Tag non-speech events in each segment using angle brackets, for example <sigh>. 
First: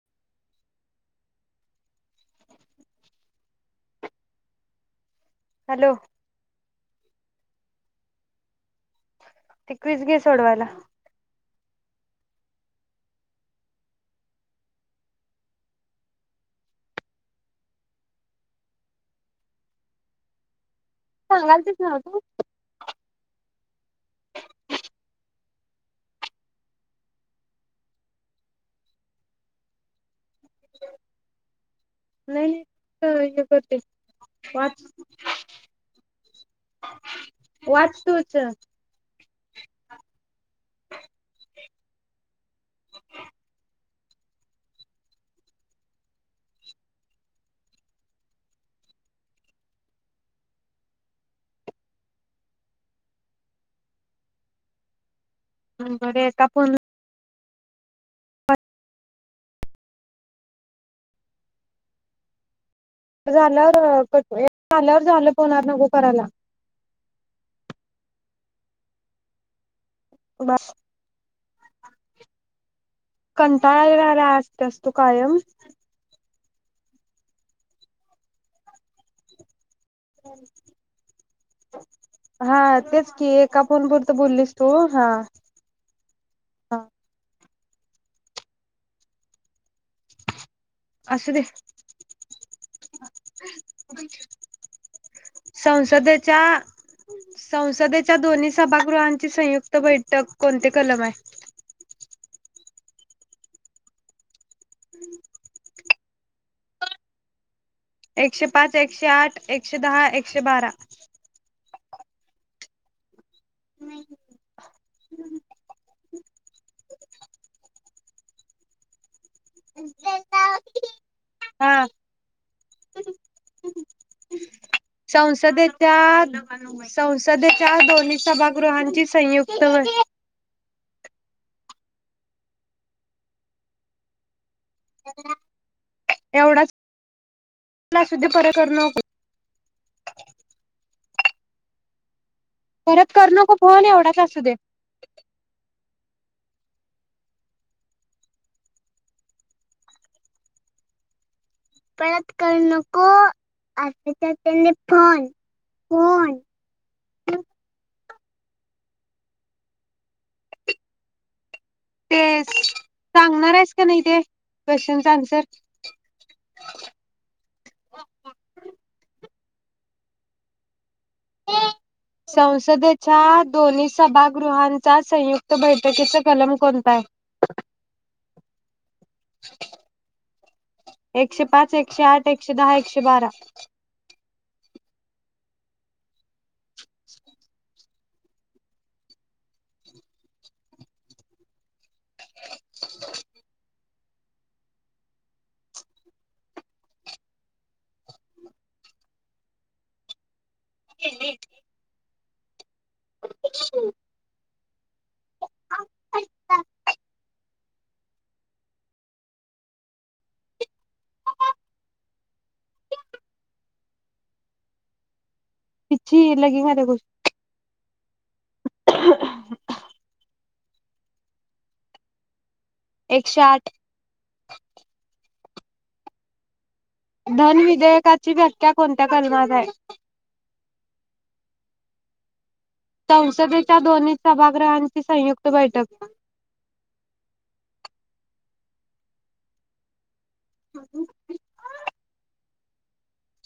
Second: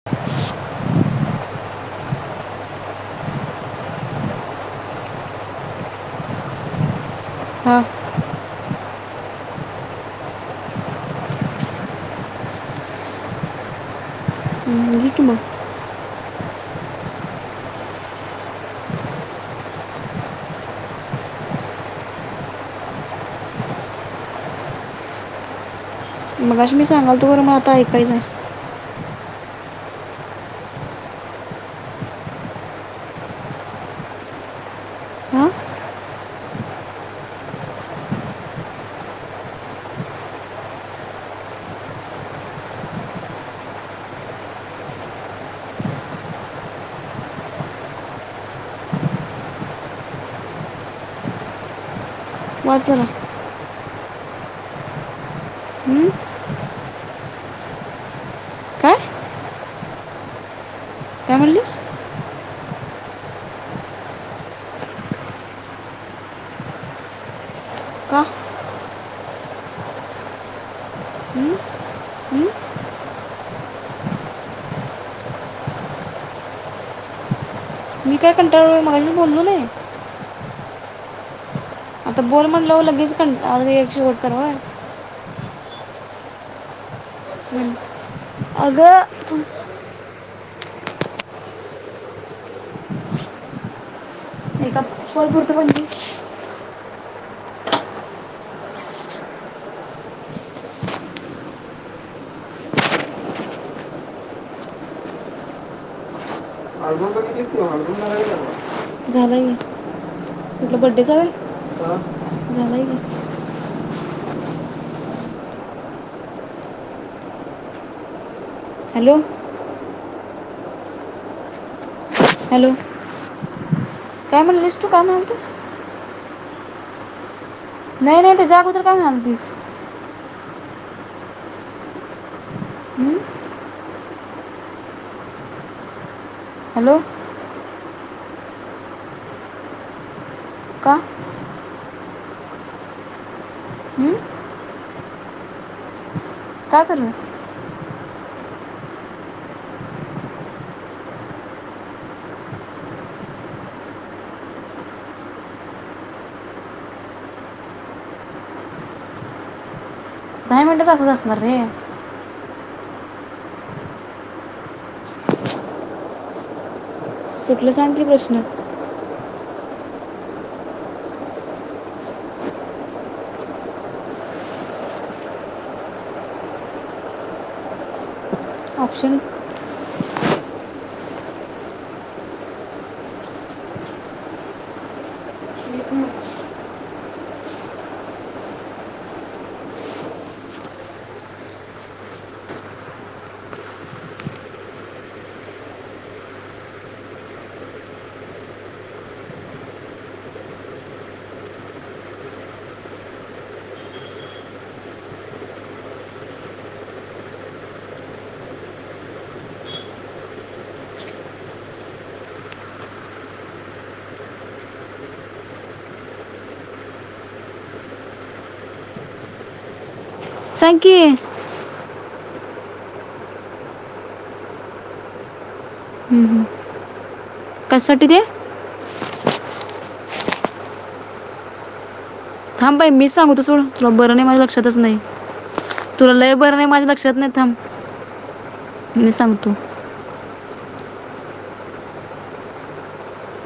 <inaudible> Hello. हां तिक्विस घे सोडवायला. हम् जिक ना सांगाल तेच नाव तू मगाशी मी सांगल तुर मण, आता ऐकायच आहे. <inaudible> नाही हे करते वा हां वाचतूच वजल. हं? बर एका फोन काय काय म्हणलीस? झाल्यावर क एक झाल्यावर, झालं फोन आज नको करायला. का बस. हम्म. कंटाळलेली असतेस तू कायम. मी काय कंटाळोय मगाशी बोललो नाही. आता बोल हा म्हणल्यावर तेच लगेच की एका फोन पुरत बोललीस तू. हा. हा हम्. अगं तु- असू दे. एका फळ पुरतं म्हणजे संसदेच्या संसदेच्या दोन्ही सभागृहांची संयुक्त बैठक, कोणते कलम आहे? <inaudible> आलबम बगितलीस भावा तू. बघायला एकशे पाच एकशे गेला आठ, एकशे दहा एकशे बारा. झालंय काय? हॅलो. हा. हॅलो. हम‌् हम‌्. काय म्हनलीस तू काय म्हणालतीस. संसदेच्या दोन्ही नाही नाही त्याच्या अगोदर काय सभागृहांची म्हणालतीस संयुक्त ब‌् हुं. एवढा हॅलो. काय आसुधी? पर करू नको. का? परत करू नको फोन हं? एवढंच असू दे. काय करनार? परत करू नको आ त्यांनी फोन फोन. नाही म्हंटलस, असंच असणार रे. ते सांगणार हायीस काय नाही ते क्वेशनच अनसर? कुठल सांग की प्रश्न? ऐ. <unintelligible> संसदेच्या दोन्ही सभागृहांचा संयुक्त बैठकीच कलम कोणत हाय? <inaudible> ऑप्शन. एकशे पाच, एकशे आठ, एकशे दहा, एकशे बारा. <inaudible> <inaudible> <inaudible> मी केले. करतेच तू. आ अनतन. <unintelligible> <unintelligible> सांग की? एकशे आठ. हुं. धन विधेयकाची व्याख्या कोणत्या कलमात हाय? थांब बाई मीच सांगू तो सोड, संसदेच्या तुला बर दोन्ही नाही माझ्या लक्षातच नाही. सभागृहांची संयुक्त बैठक तुला लय बर नाही माझ्या लक्षात नाही. थांब मी सांगतो. ह <unintelligible>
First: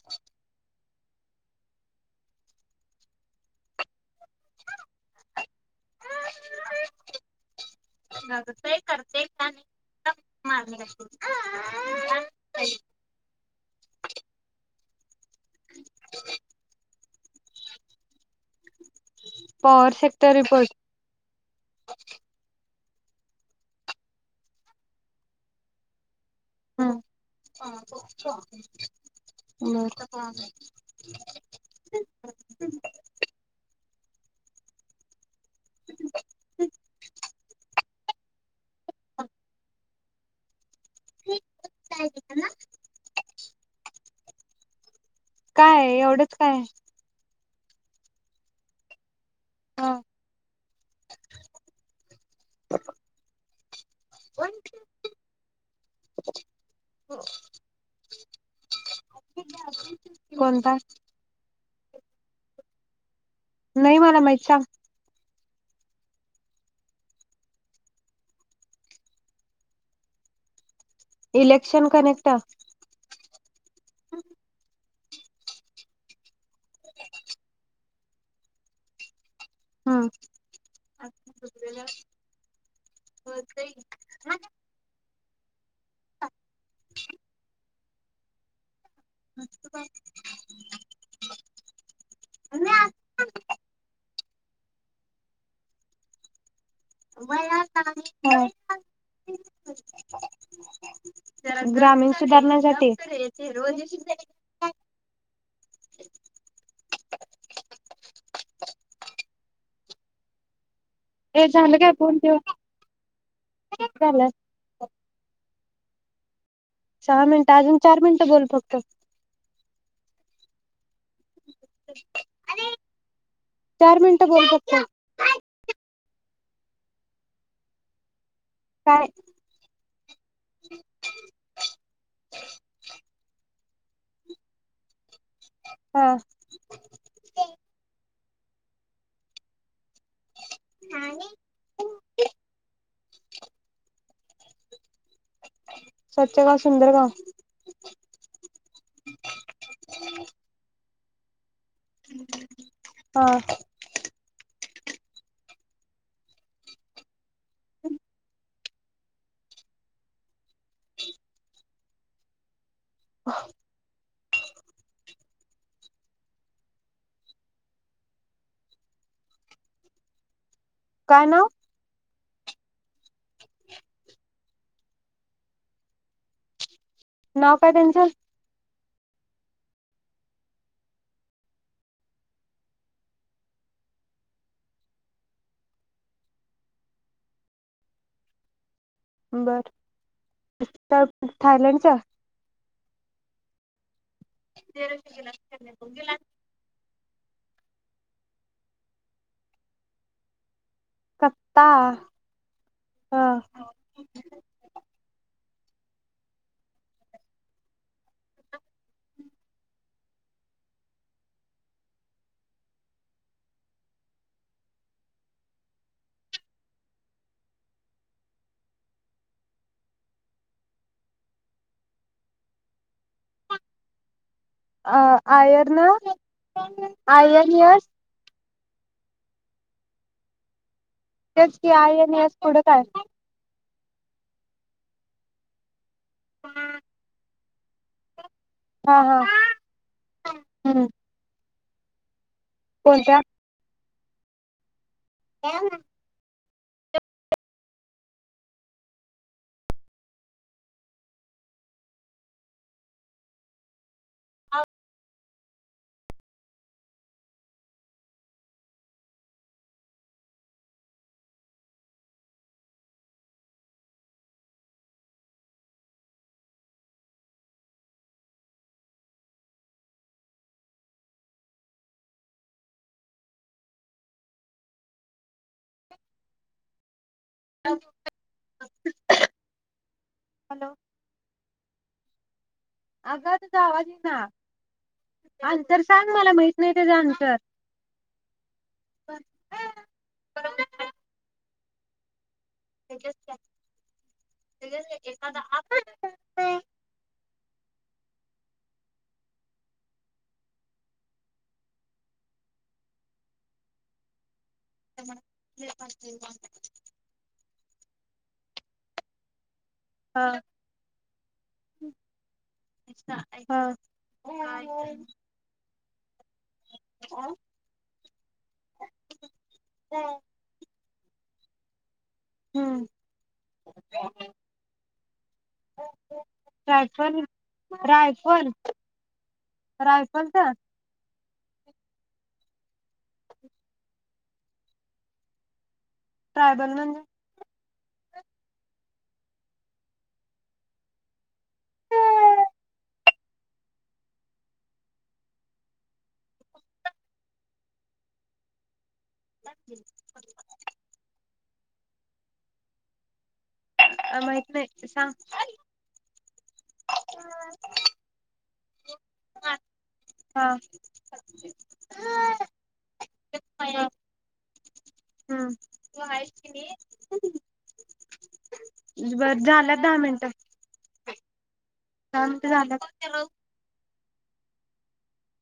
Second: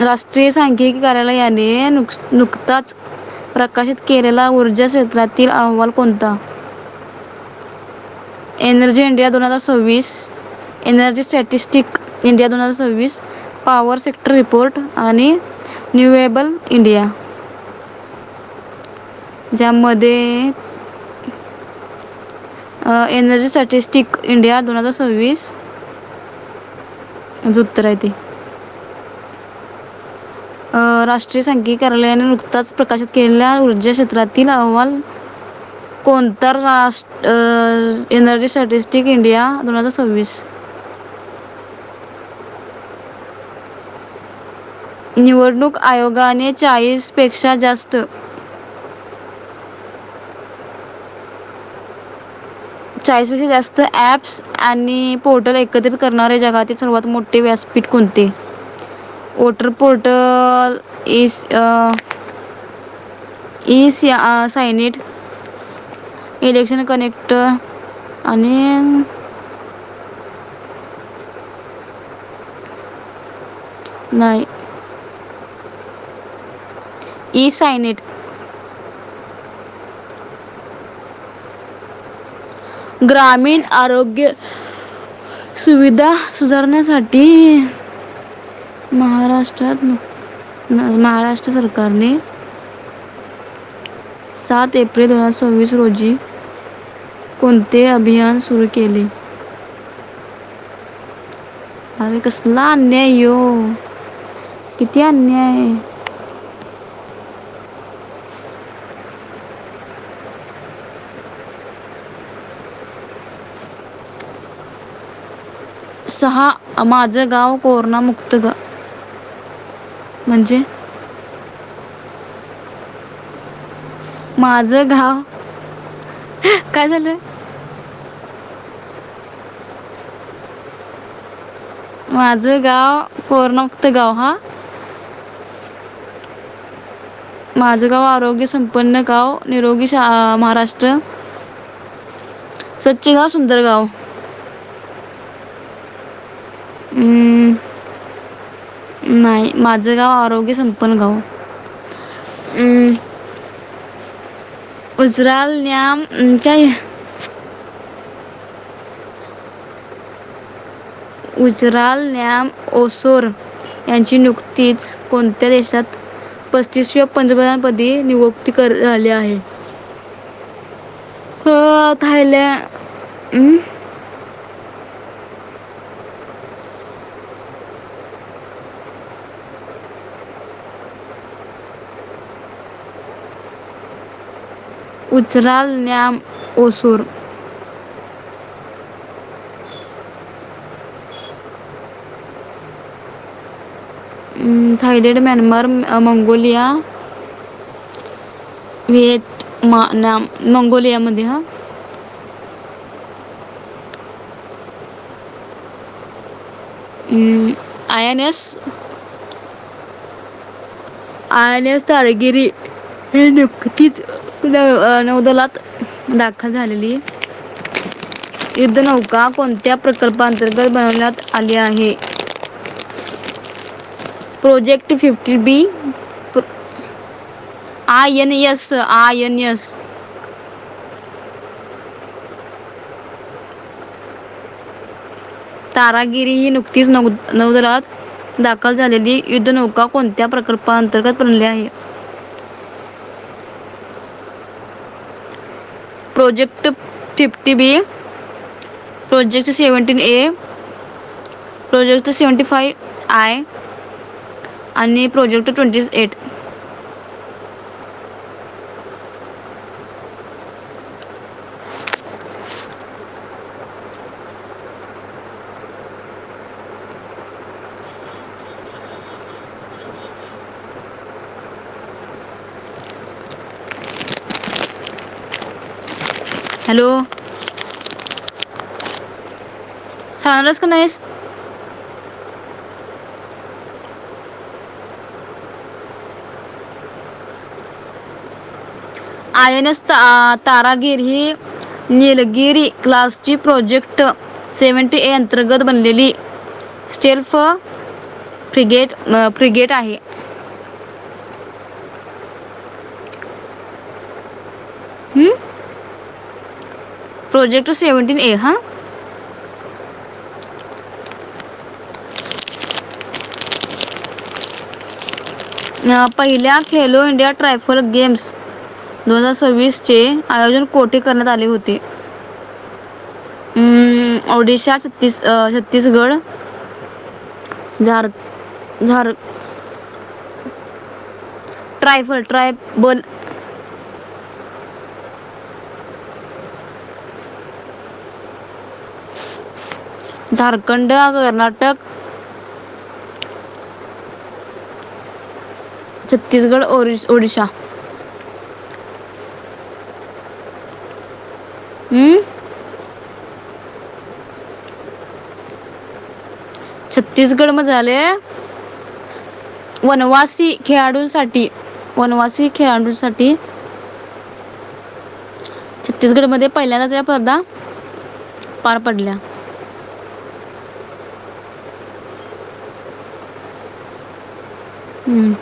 राष्ट्रीय सांखिकी कार्यालयाने नुक नुकताच प्र काशित केलेला ऊर्जा क्षेत्रातील अहवाल कोणता? <inaudible> एनर्जी इंडिया दोन हजार सव्वीस, एनर्जी स्टॅटिस्टिक इंडिया दोन हजार सव्वीस पॉवर सेक्टर रिपोर्ट आणि न्युएबल इंडिया. पॉवर ज्यामध्ये sector uh. Report uh energy statistic India दोन हजार सव्वीस याचं उत्तर आहे ते ह बर. अ राष्ट्रीय सांघीक कार्यालयाने नुकताच प्रकाशित केलेल्या ऊर्जा क्षेत्रातील अहवाल कोणतर राष्ट अ एनर्जी स्टॅटिस्टिक इंडिया दोन हजार सव्वीस. हाय ना? निवडणूक काय एवढंच आयोगाने काय चाळीसपेक्षा जास्त आं. चाळीसपेक्षा जास्त ऍप्स आणि पोर्टल एकत्रित करणारे जगातील सर्वात मोठे व्यासपीठ कोणते? वॉटर कोणता पोर्टल एस अ नाही इस या मला माहित अ सांग सायनेट इलेक्ट्रन कनेक्ट आणि इलेक्शन कनेक्ट नाही ई सायनेट हम्म. ग्रामीण आरोग्य सुविधा सुधारण्यासाठी महाराष्ट्रात न महाराष्ट्र सरकारने <unintelligible> सात एप्रिल <unintelligible> सव्वविंस रोजी कोणते अभियान सुरू केले? <unintelligible> ग्रामीण अरे कसला सुधाराणयासाठी अन्याय यो किती अन्याय आहे. हे झालं काय फोन ठेव झाला. सहा सहा माझं मिनिटं गाव अजून चार मिनिटं कोरोनामुक्त बोल ग फक्त म्हणजे चार मिन माझं गाव काय झालं? काय माझं गाव कोरना मुक्त गाव हा. हां. माझं गाव आरोग्य संपन्न गाव निरोगी शा महाराष्ट्र स्वच्छ गाव सुंदर गाव. स्वच्छ गाँव सुंदर गाँव. अं, नाही माझं गाव आरोग्य संपन्न गाव. अं, हां. उजराल न्याम काय <unintelligible> उजराल न्याम ओसोर यांची नियुक्तीच कोणत्या देशात पस्तीसव्या पंदव्यापदी नियुक्ती करू झाले आहे. काय नाव अ थाईल्या उम्म. नाव काय त्यांचं? उचराल न्याम ओसोर बरं <unintelligible> थायलंडच्या. उम्म Thailand, Myanmar, Mongolia Vietnam, Mongolia कत्ता हा. उम्म आय एन एस आणि स्थाळगिरी हे नियुक्तीच न अ नौदोलात दाखल झालेली. युद्धनौका कोणत्या प्रकल्पा अंतर्गत बनवण्यात आली आहे? प्रोजेक्ट हा फिफ्टी बी आयर ना प्र ion yes I N S I N S तेच की आय एन एस पुढं काय तारागिरी ही नुकतीच नव नवदरात दाख खल हा हा झालेली युद्धनौका कोणत्या हम्म प्रकल्पाअंतर्गत बनली आहे. कोणत्या? काय म project fifty B project seventeen A project seventy five I आणि प्रोजेक्ट ट्वेंटी एट हॅलो <unintelligible> खाणारयेस का नाहीस अग तुझा आवाज येई ना अन्सर सांग मला माहित नाय त्याज अन्सर आय एन एस त अ तारागिर ही निलगिरी क्लासची प्रोजेक्ट सेव्हनटी ए अंतर्गत बनलेली स्टेल्फ फ्रीगेट फ्रीगेट आहे. हम्म? <inaudible> प्रोजेक्ट सेवनटीन ए हा हा <unintelligible> <unintelligible> पहिल्या खेलो इंडिया ट्रायफल गेम्स दोन हजार सव्वीसचे आयोजन कोठे करण्यात आले होते. हम्म हम्म ओडिशा छत्तीस अ छत्तीसगड रायफनी झार रायफल झार रायफलचा ट्रायफल ट्रायबल <inaudible> ट्रायबल म्हणजे? झारखंड, कर्नाटक छत्तीसगड ओरिस ओडिसा बघ की <unintelligible> हूं काय माहीत नाय ते सांग छत्तीसगड म झाले वनवासी हा खेळाडूंसाठी वनवासी खेळाडूंसाठी हम्म ते हायच छत्तीसगडमध्ये की नी पहिल्यांदाच या स्पर्धा पार पडल्या बर झाला दहा मिनटं. दहा मिनिटं झालंत. हम्म